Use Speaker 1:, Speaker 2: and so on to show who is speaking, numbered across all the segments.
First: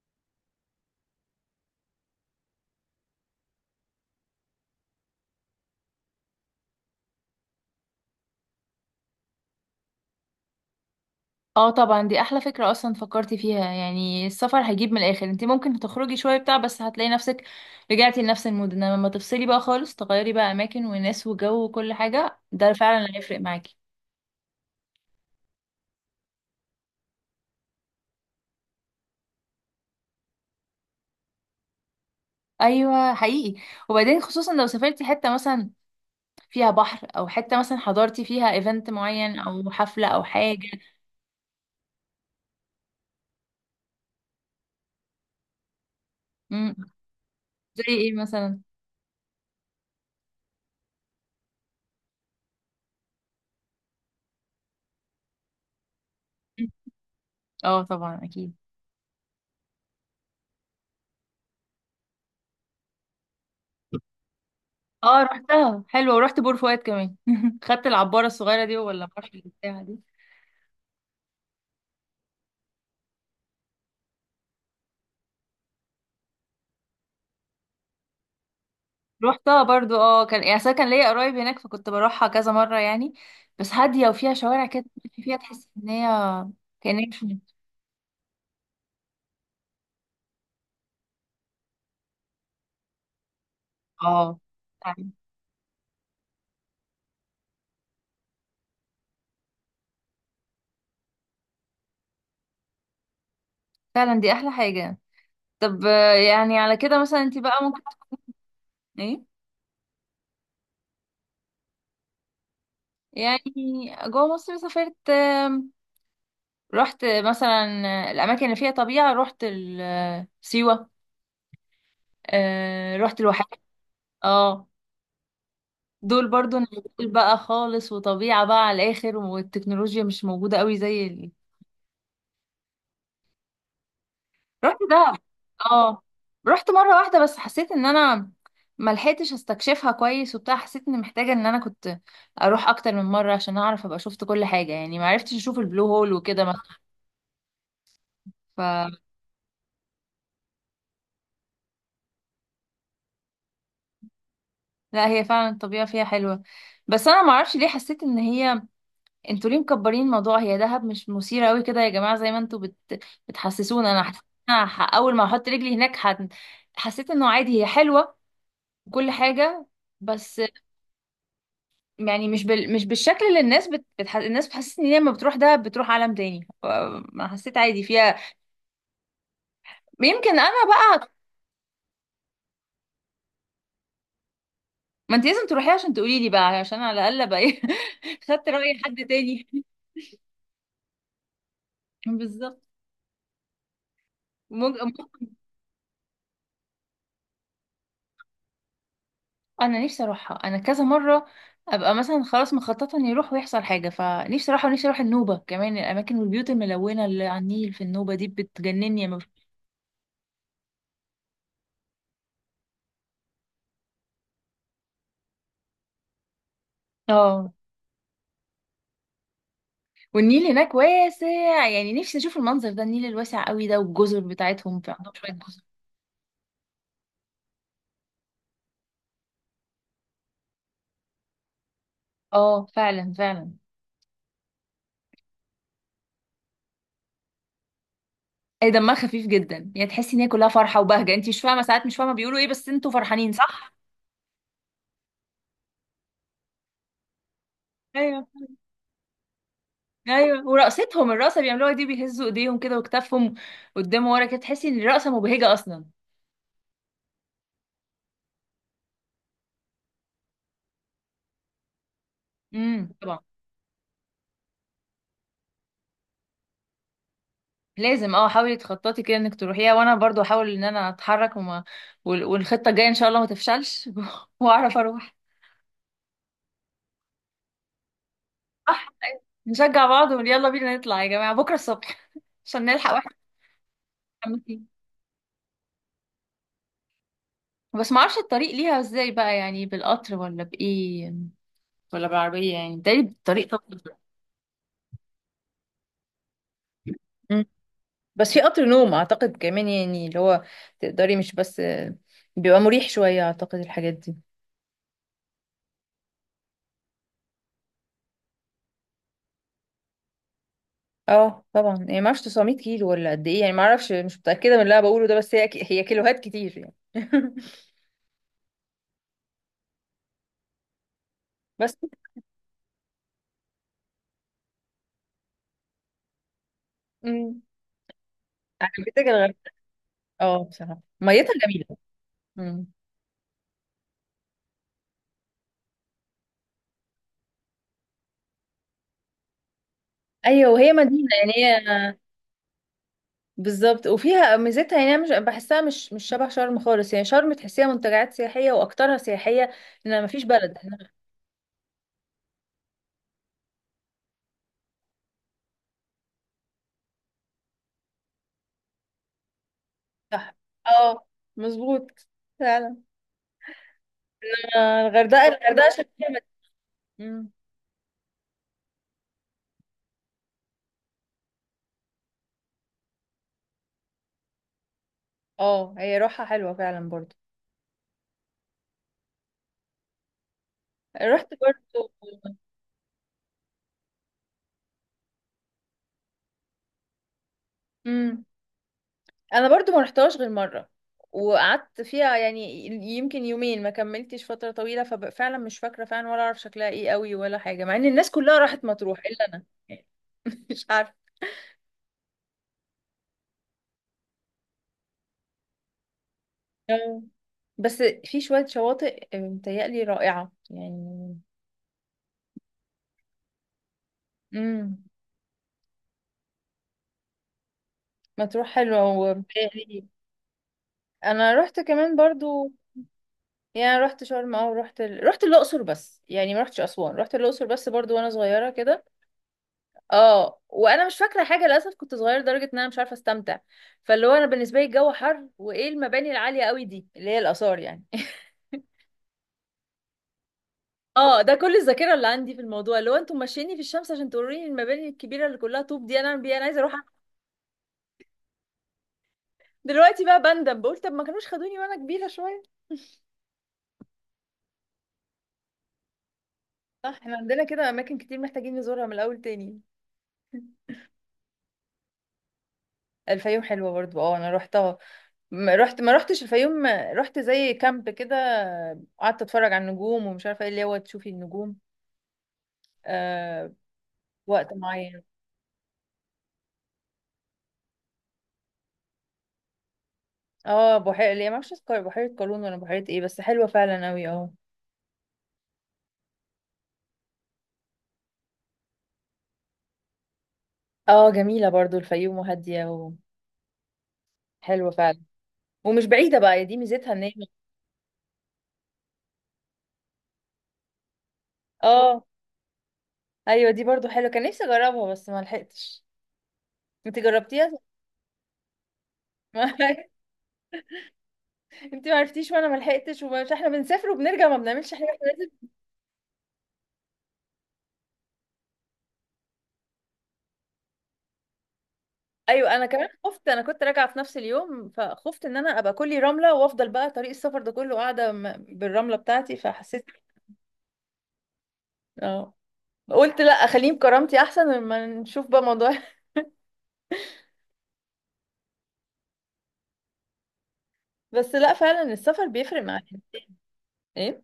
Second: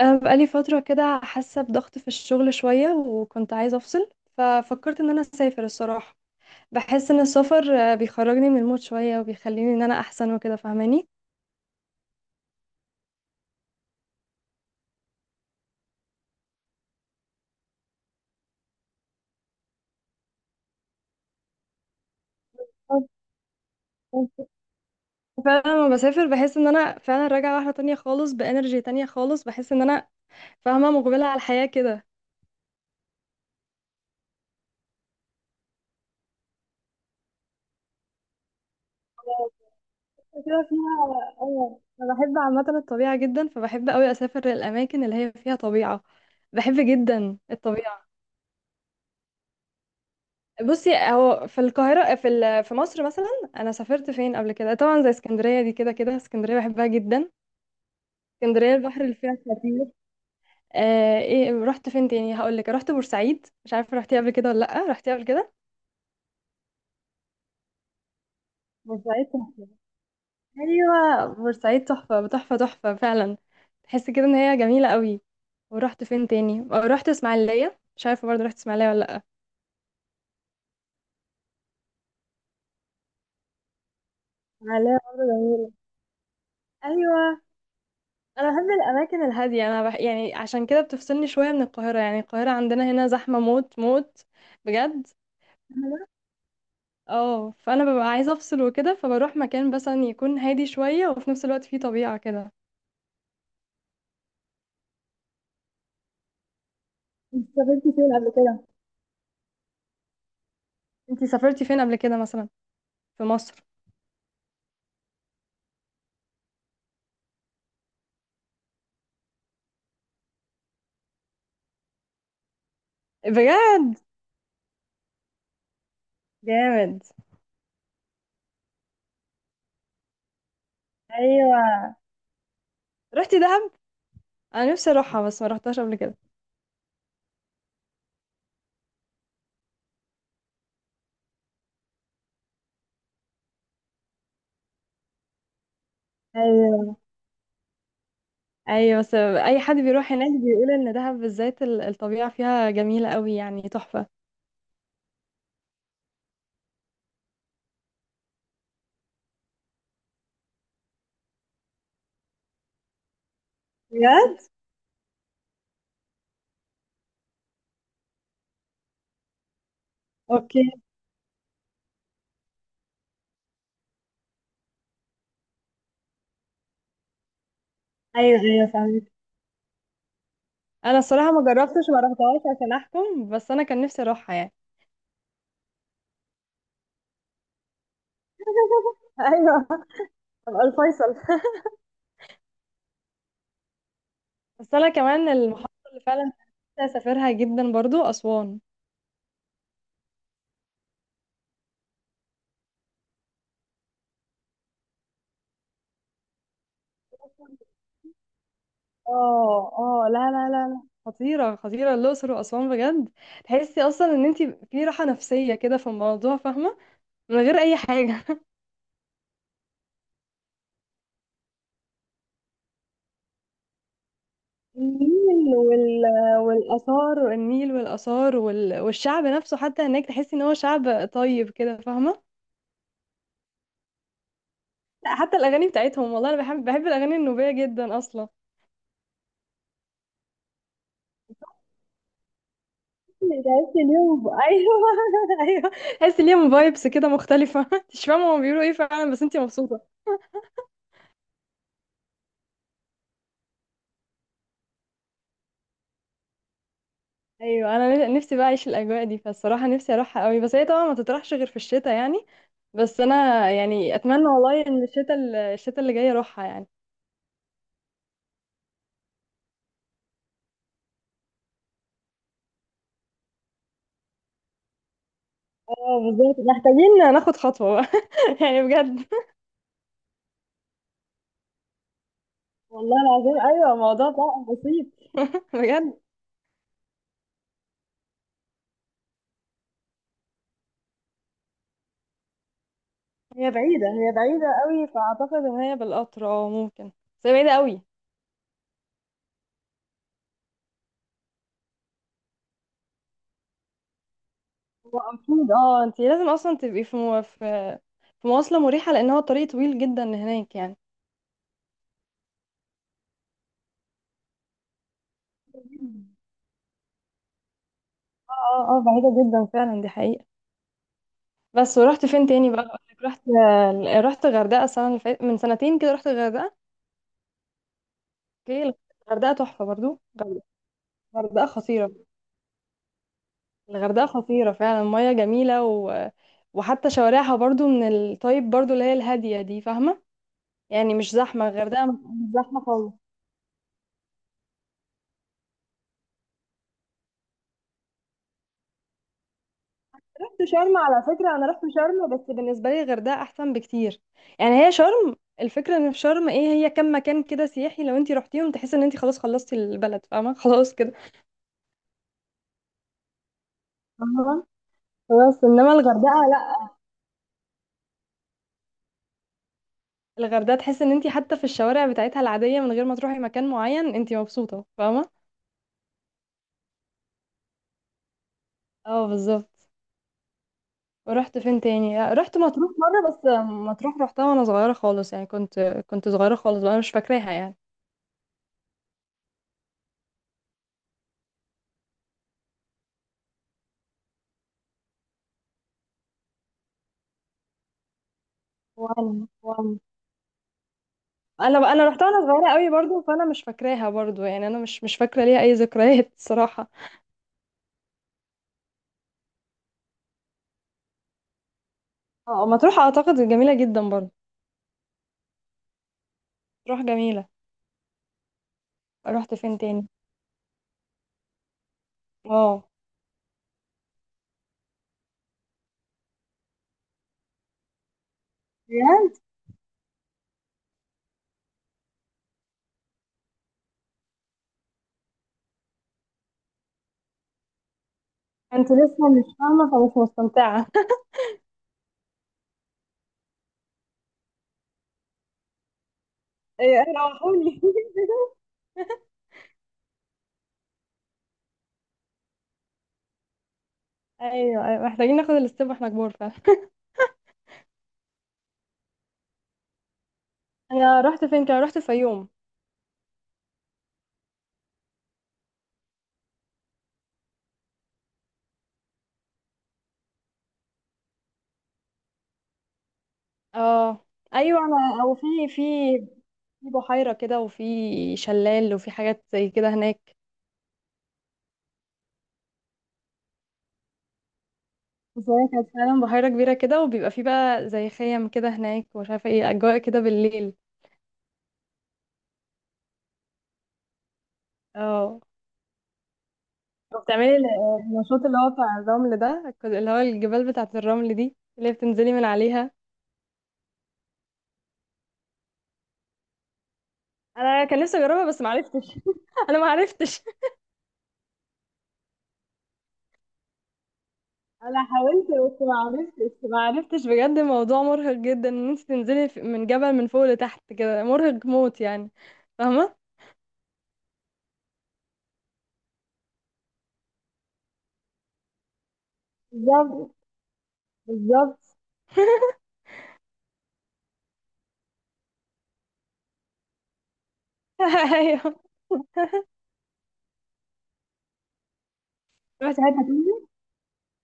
Speaker 1: أنا بقالي فترة كده حاسة بضغط في الشغل شوية، وكنت عايزة أفصل. ففكرت إن أنا أسافر الصراحة. بحس إن السفر بيخرجني من المود شوية، وبيخليني إن أنا أحسن وكده فاهماني.
Speaker 2: اه طبعا، دي احلى فكرة اصلا فكرتي فيها. يعني السفر هيجيب من الاخر، انت ممكن تخرجي شوية بتاع بس هتلاقي نفسك رجعتي لنفس المود. انما لما تفصلي بقى خالص تغيري بقى اماكن وناس وجو وكل حاجة، ده فعلا اللي هيفرق معاكي.
Speaker 1: فعلا لما بسافر بحس إن أنا فعلا راجعة واحدة تانية خالص، بإنرجي تانية خالص، بحس إن أنا فاهمة مقبلة على الحياة كده.
Speaker 2: ايوه حقيقي. وبعدين خصوصا لو سافرتي حتة مثلا فيها بحر او حتة مثلا حضرتي فيها ايفنت معين او حفلة او حاجة.
Speaker 1: كده فيها أيوة، أنا بحب عامة الطبيعة جدا، فبحب أوي أسافر للأماكن اللي هي فيها طبيعة. بحب
Speaker 2: امم
Speaker 1: جدا
Speaker 2: زي
Speaker 1: الطبيعة.
Speaker 2: ايه مثلا؟
Speaker 1: بصي، هو في القاهرة، في مصر مثلا. أنا سافرت فين قبل كده؟ طبعا زي اسكندرية، دي كده كده اسكندرية
Speaker 2: مم.
Speaker 1: بحبها جدا.
Speaker 2: اه طبعا اكيد.
Speaker 1: اسكندرية البحر اللي فيها خطير. ايه، رحت فين تاني؟ هقول لك. رحت بورسعيد، مش عارفة رحتي قبل كده ولا لأ. رحتي
Speaker 2: اه
Speaker 1: قبل كده؟
Speaker 2: رحتها حلوة، ورحت بور فؤاد كمان خدت العبارة الصغيرة دي ولا
Speaker 1: بورسعيد
Speaker 2: البحر
Speaker 1: تحفة.
Speaker 2: بتاعها دي؟
Speaker 1: أيوة، بورسعيد تحفة تحفة تحفة فعلا. تحس كده إن هي جميلة قوي. ورحت فين تاني؟ رحت إسماعيلية. مش عارفة برضه، رحت إسماعيلية ولا لأ.
Speaker 2: روحتها برضو اه، كان يعني أصل كان ليا قرايب هناك فكنت بروحها كذا مرة يعني. بس هادية وفيها شوارع كده
Speaker 1: إسماعيلية
Speaker 2: تمشي
Speaker 1: برضه
Speaker 2: فيها تحس
Speaker 1: جميلة.
Speaker 2: ان هي كأنها مش من-
Speaker 1: ايوه، انا بحب الاماكن الهاديه، يعني عشان كده بتفصلني شويه من القاهره. يعني القاهره عندنا هنا زحمه موت موت
Speaker 2: اه.
Speaker 1: بجد.
Speaker 2: فعلا
Speaker 1: مهم. اه، فانا ببقى عايزه افصل وكده، فبروح مكان مثلا يكون هادي شويه، وفي نفس الوقت فيه طبيعه كده.
Speaker 2: فعلا دي احلى حاجة. طب يعني على كده مثلا انت
Speaker 1: انت
Speaker 2: بقى ممكن
Speaker 1: سافرتي فين قبل كده؟
Speaker 2: ايه
Speaker 1: انتي سافرتي فين قبل كده مثلا، في
Speaker 2: يعني.
Speaker 1: مصر؟
Speaker 2: جوه مصر سافرت، رحت مثلا الاماكن اللي فيها طبيعة. رحت سيوة، رحت الواحات.
Speaker 1: بجد؟
Speaker 2: اه دول برضو
Speaker 1: جامد.
Speaker 2: نزول بقى خالص، وطبيعة بقى على الآخر، والتكنولوجيا مش موجودة قوي زي
Speaker 1: ايوه، رحتي دهب؟ انا
Speaker 2: رحت
Speaker 1: نفسي
Speaker 2: دهب.
Speaker 1: اروحها بس ما رحتهاش قبل
Speaker 2: اه،
Speaker 1: كده.
Speaker 2: رحت مره واحده بس حسيت ان انا ما لحقتش استكشفها كويس وبتاع. حسيت اني محتاجه ان انا كنت اروح اكتر من مره عشان اعرف ابقى شفت كل حاجه يعني، ما عرفتش اشوف البلو هول وكده مثلا.
Speaker 1: ايوه،
Speaker 2: ف
Speaker 1: ايوه، بس اي حد بيروح هناك بيقول ان دهب بالذات الطبيعه فيها جميله قوي يعني تحفه.
Speaker 2: لا، هي فعلا الطبيعه فيها حلوه بس انا ما اعرفش ليه حسيت ان هي. انتوا ليه مكبرين الموضوع؟ هي دهب مش مثيره قوي كده يا جماعه زي ما بتحسسونا. انا حسيت
Speaker 1: بجد؟
Speaker 2: إن أنا اول ما احط رجلي هناك حسيت انه عادي، هي حلوه وكل حاجه. بس
Speaker 1: اوكي.
Speaker 2: يعني مش بالشكل اللي الناس بتحسسني ان هي لما بتروح ده بتروح عالم تاني، ما حسيت، عادي فيها.
Speaker 1: ايوه، ايوه، فاهمك.
Speaker 2: يمكن انا
Speaker 1: انا
Speaker 2: بقى.
Speaker 1: الصراحه ما جربتش، ما رحتهاش عشان احكم، بس انا كان نفسي اروحها يعني.
Speaker 2: ما انت لازم تروحي عشان تقولي لي بقى، عشان على الاقل ابقى ايه خدت راي حد تاني.
Speaker 1: ايوه، ابقى الفيصل.
Speaker 2: بالظبط. مج...
Speaker 1: بس انا
Speaker 2: مج-
Speaker 1: كمان المحافظه اللي فعلا نفسي اسافرها جدا برضو اسوان.
Speaker 2: انا نفسي اروحها انا كذا مره. ابقى مثلا خلاص مخططه اني اروح ويحصل حاجه، فنفسي اروحها، ونفسي اروح النوبه كمان. الاماكن والبيوت الملونه اللي على النيل في النوبه دي بتجنني لما
Speaker 1: اه، اه، لا، لا، لا، لا، خطيره خطيره الاقصر واسوان بجد. تحسي اصلا ان انت في راحه نفسيه كده في الموضوع، فاهمه؟ من
Speaker 2: اه.
Speaker 1: غير اي حاجه.
Speaker 2: والنيل هناك واسع يعني، نفسي اشوف المنظر ده، النيل الواسع قوي ده والجزر بتاعتهم، في عندهم شويه
Speaker 1: النيل
Speaker 2: جزر.
Speaker 1: وال والاثار النيل والاثار، والشعب نفسه حتى هناك تحسي ان هو شعب طيب كده، فاهمه؟
Speaker 2: اه فعلا فعلا.
Speaker 1: لا، حتى الاغاني بتاعتهم والله، انا بحب الاغاني النوبيه جدا اصلا.
Speaker 2: اي، دمها خفيف جدا يعني، تحسي ان هي كلها فرحه وبهجه، انت مش فاهمه ساعات، مش فاهمه بيقولوا ايه بس انتوا فرحانين صح.
Speaker 1: تحس اليوم. ايوه، ايوه. تحس ليهم فايبس كده مختلفه. مش فاهمه
Speaker 2: ايوه.
Speaker 1: هما بيقولوا ايه فعلا، بس انتي مبسوطه.
Speaker 2: ايوه ورقصتهم الرقصه بيعملوها دي، بيهزوا ايديهم كده وكتافهم قدام ورا كده، تحسي ان الرقصه مبهجه اصلا.
Speaker 1: ايوه، انا نفسي بقى اعيش الاجواء دي، فالصراحه نفسي اروحها قوي، بس هي طبعا ما تطرحش غير في الشتاء يعني. بس
Speaker 2: طبعا.
Speaker 1: انا يعني اتمنى والله ان الشتاء اللي جاي اروحها يعني.
Speaker 2: لازم، اه حاولي تخططي كده انك تروحيها، وانا برضو احاول ان انا اتحرك والخطه الجايه ان شاء الله ما تفشلش واعرف اروح.
Speaker 1: اه، بالظبط، محتاجين ناخد خطوه بقى. يعني بجد.
Speaker 2: نشجع بعض ونقول يلا بينا نطلع يا جماعة بكرة الصبح عشان نلحق
Speaker 1: والله
Speaker 2: واحد
Speaker 1: العظيم، ايوه، الموضوع
Speaker 2: نكمل
Speaker 1: ده
Speaker 2: فيه.
Speaker 1: بسيط. بجد.
Speaker 2: بس ما اعرفش الطريق ليها ازاي بقى، يعني بالقطر ولا بايه ولا بالعربية، يعني ده الطريق طبعا.
Speaker 1: هي بعيدة قوي، فأعتقد إن هي بالقطر، اه، ممكن. بس هي
Speaker 2: مم.
Speaker 1: بعيدة قوي.
Speaker 2: بس في قطر نوم اعتقد كمان، يعني اللي هو تقدري مش بس بيبقى مريح شويه اعتقد الحاجات دي.
Speaker 1: هو أكيد. اه، انتي لازم أصلا تبقي في مو... في في مواصلة مريحة، لأن هو طريق طويل جدا هناك يعني.
Speaker 2: اه طبعا، يعني ما اعرفش 900 كيلو ولا قد ايه يعني، ما اعرفش مش متاكده من اللي انا بقوله ده، بس هي
Speaker 1: اه،
Speaker 2: هي كيلوهات كتير يعني
Speaker 1: اه، اه، بعيدة جدا فعلا، دي حقيقة.
Speaker 2: بس.
Speaker 1: بس ورحت فين تاني بقى؟ أقولك. رحت غردقة السنة اللي فاتت من سنتين كده، رحت الغردقة.
Speaker 2: أمم.
Speaker 1: اوكي.
Speaker 2: عجبتك
Speaker 1: الغردقة
Speaker 2: الغردقه؟
Speaker 1: تحفة برضو.
Speaker 2: اه بصراحه ميتها
Speaker 1: الغردقة
Speaker 2: جميله.
Speaker 1: خطيرة.
Speaker 2: مم.
Speaker 1: الغردقة خطيرة فعلا، المياه جميلة، وحتى شوارعها برضو من الطيب برضو، اللي هي الهادية دي، فاهمة؟
Speaker 2: ايوه وهي
Speaker 1: يعني
Speaker 2: مدينه،
Speaker 1: مش
Speaker 2: يعني
Speaker 1: زحمة، الغردقة
Speaker 2: هي.
Speaker 1: مش زحمة خالص.
Speaker 2: بالظبط، وفيها ميزتها يعني. أنا مش بحسها مش شبه شرم خالص، يعني شرم تحسيها منتجعات سياحيه واكترها سياحيه، ان مفيش
Speaker 1: رحت شرم على فكرة، أنا رحت شرم، بس بالنسبة لي الغردقة أحسن بكتير. يعني هي شرم، الفكرة إن في شرم إيه، هي كم مكان كده سياحي، لو أنت رحتيهم تحس إن أنت خلاص خلصتي البلد،
Speaker 2: صح
Speaker 1: فاهمة؟ خلاص كده.
Speaker 2: اه مظبوط فعلا.
Speaker 1: أها.
Speaker 2: الغردقه
Speaker 1: خلاص،
Speaker 2: الغردقه
Speaker 1: إنما
Speaker 2: عشان فيها
Speaker 1: الغردقة لأ.
Speaker 2: مم.
Speaker 1: الغردقة تحس إن أنت حتى في الشوارع بتاعتها العادية، من غير ما تروحي مكان معين، أنت مبسوطة، فاهمة؟
Speaker 2: اه هي روحها حلوه فعلا برضو.
Speaker 1: اه، بالظبط.
Speaker 2: رحت
Speaker 1: ورحت فين
Speaker 2: برضو.
Speaker 1: تاني؟ رحت مطروح مرة بس. مطروح رحتها وأنا صغيرة خالص يعني، كنت صغيرة خالص بقى، أنا مش فاكراها يعني.
Speaker 2: مم. انا برضو ما رحتهاش غير مره، وقعدت فيها يعني يمكن يومين، ما كملتش فتره طويله، ففعلا مش فاكره فعلا ولا اعرف شكلها ايه قوي ولا حاجه، مع ان الناس كلها راحت مطروح الا
Speaker 1: وانا
Speaker 2: انا
Speaker 1: وانا
Speaker 2: مش عارفة.
Speaker 1: انا انا رحتها وانا صغيره قوي برضو، فانا مش فاكراها برضو يعني. انا مش فاكره ليها اي ذكريات. الصراحه.
Speaker 2: آه. بس في شوية شواطئ متهيألي رائعة يعني.
Speaker 1: اه، مطروح اعتقد جميله جدا برضو.
Speaker 2: امم.
Speaker 1: مطروح جميله.
Speaker 2: مطروح حلوة
Speaker 1: رحت فين
Speaker 2: ومتهيألي.
Speaker 1: تاني؟
Speaker 2: أنا رحت كمان برضو
Speaker 1: اه،
Speaker 2: يعني، رحت شرم أو رحت الأقصر بس يعني. ما رحتش أسوان، رحت الأقصر بس برضو وأنا صغيرة كده.
Speaker 1: بجد.
Speaker 2: اه، وأنا مش فاكرة حاجة للأسف، كنت صغيرة لدرجة إن أنا مش عارفة أستمتع. فاللي هو أنا بالنسبة لي الجو حر وإيه المباني العالية قوي دي اللي هي الآثار يعني
Speaker 1: انت لسه مش فاهمه، فمش مستمتعه.
Speaker 2: اه ده كل الذاكرة اللي عندي في الموضوع، اللي هو انتوا ماشييني في الشمس عشان توريني المباني الكبيرة اللي كلها طوب دي، أنا أعمل بيها؟ أنا عايزة أروح.
Speaker 1: ايوه، أيوة، روحوني.
Speaker 2: دلوقتي بقى بندم، بقول طب ما كانوش خدوني وانا كبيرة شوية.
Speaker 1: ايوه، ايوه، محتاجين ناخد الاستيب واحنا كبار فعلا.
Speaker 2: صح، احنا عندنا كده اماكن كتير محتاجين نزورها من الاول تاني.
Speaker 1: انا رحت فين كده؟ رحت الفيوم.
Speaker 2: الفيوم حلوه برضو، اه انا روحتها. ما رحتش الفيوم، رحت زي كامب كده، قعدت اتفرج على النجوم ومش عارفه ايه، اللي هو تشوفي النجوم آه
Speaker 1: اه،
Speaker 2: وقت
Speaker 1: ايوه.
Speaker 2: معين.
Speaker 1: انا او في في بحيره كده، وفي شلال، وفي حاجات زي كده هناك.
Speaker 2: اه بحيره اللي هي ما اعرفش اسمها، بحيره قارون ولا بحيره ايه، بس حلوه فعلا قوي اه.
Speaker 1: بس هي كانت فعلا بحيرة كبيرة كده، وبيبقى فيه بقى زي خيم كده هناك، ومش عارفة ايه، أجواء كده بالليل.
Speaker 2: اه جميله برضو الفيوم، وهاديه وحلوه فعلا.
Speaker 1: اه،
Speaker 2: ومش بعيده بقى، دي ميزتها ان هي.
Speaker 1: وبتعملي النشاط اللي هو بتاع الرمل ده، اللي هو الجبال بتاعة الرمل دي، اللي هي
Speaker 2: اه
Speaker 1: بتنزلي من عليها.
Speaker 2: ايوه دي برضو حلوه، كان نفسي اجربها بس ما لحقتش. انت جربتيها؟
Speaker 1: أنا كان نفسي أجربها بس معرفتش. أنا معرفتش.
Speaker 2: انت ما عرفتيش وانا ما لحقتش، ومش احنا بنسافر وبنرجع ما بنعملش حاجه،
Speaker 1: أنا
Speaker 2: احنا
Speaker 1: حاولت
Speaker 2: لازم.
Speaker 1: بس معرفتش معرفتش بجد. الموضوع مرهق جدا إن أنت تنزلي من جبل من فوق لتحت كده، مرهق موت يعني.
Speaker 2: ايوه انا كمان
Speaker 1: فاهمة؟
Speaker 2: خفت، انا كنت راجعه في نفس اليوم فخفت ان انا ابقى كلي رمله وافضل بقى طريق السفر ده كله قاعده بالرمله بتاعتي، فحسيت
Speaker 1: بالظبط، بالظبط.
Speaker 2: اه. قلت لا اخليهم كرامتي احسن لما نشوف بقى موضوع.
Speaker 1: أيوه.
Speaker 2: بس لا، فعلا السفر بيفرق مع
Speaker 1: رحتي حتة
Speaker 2: الإنسان.
Speaker 1: تانية؟
Speaker 2: ايه؟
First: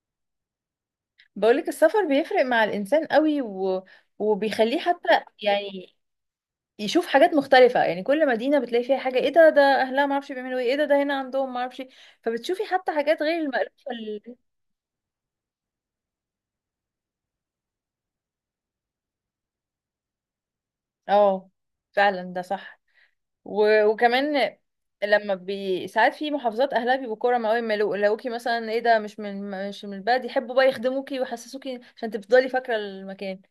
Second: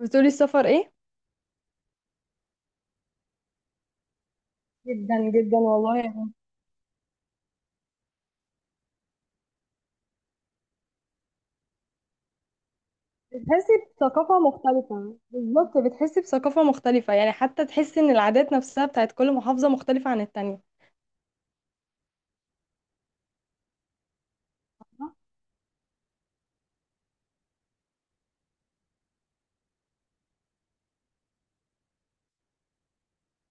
Speaker 1: بتقولي السفر إيه؟
Speaker 2: بقولك السفر بيفرق مع الانسان قوي، وبيخليه حتى
Speaker 1: جدا جدا
Speaker 2: يعني
Speaker 1: والله يعني.
Speaker 2: يشوف حاجات مختلفة يعني. كل مدينة بتلاقي فيها حاجة، ايه ده اهلها معرفش بيعملوا ايه، ايه ده هنا عندهم معرفش إيه. فبتشوفي حتى حاجات غير
Speaker 1: بتحسي بثقافة مختلفة، بالظبط، بتحسي بثقافة مختلفة يعني. حتى تحسي ان العادات نفسها بتاعت كل محافظة مختلفة عن التانية.
Speaker 2: اه فعلا ده صح. وكمان ساعات في محافظات اهلها بيبقوا كرم قوي، ما لقوكي مثلا ايه ده مش من مش من البلد، يحبوا بقى يخدموكي ويحسسوكي عشان تفضلي فاكرة المكان،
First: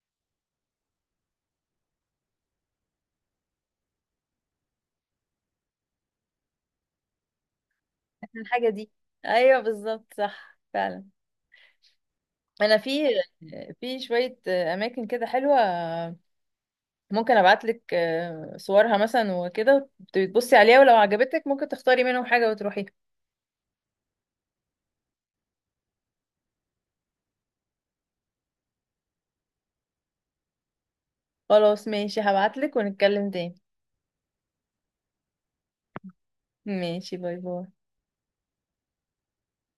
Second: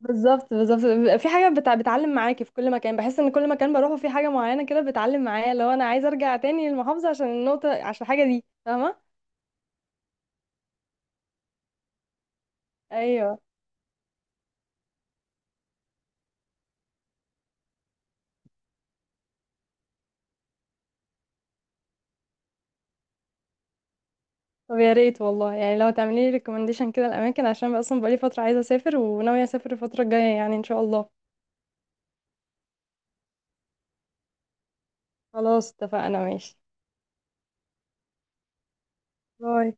Speaker 1: بالظبط، بالظبط، بيبقى في حاجة بتعلم معاكي في كل مكان. بحس ان كل مكان بروحه في حاجة معينة كده بتعلم معايا، لو انا عايزة ارجع تاني للمحافظة عشان الحاجة
Speaker 2: عشان
Speaker 1: دي،
Speaker 2: الحاجة دي.
Speaker 1: فاهمة؟
Speaker 2: ايوه بالظبط صح فعلا. انا في
Speaker 1: ايوه.
Speaker 2: في شوية اماكن كده حلوة، ممكن ابعتلك صورها مثلا وكده، تبصي عليها ولو عجبتك ممكن تختاري منهم حاجة وتروحيها.
Speaker 1: طب يا ريت والله، يعني لو تعملي لي ريكومنديشن كده الاماكن، عشان بقى اصلا بقالي فترة عايزة اسافر وناوية اسافر الفترة الجاية يعني ان شاء الله.
Speaker 2: خلاص ماشي، هبعتلك ونتكلم تاني.
Speaker 1: خلاص، اتفقنا. ماشي.
Speaker 2: ماشي، باي باي.
Speaker 1: باي.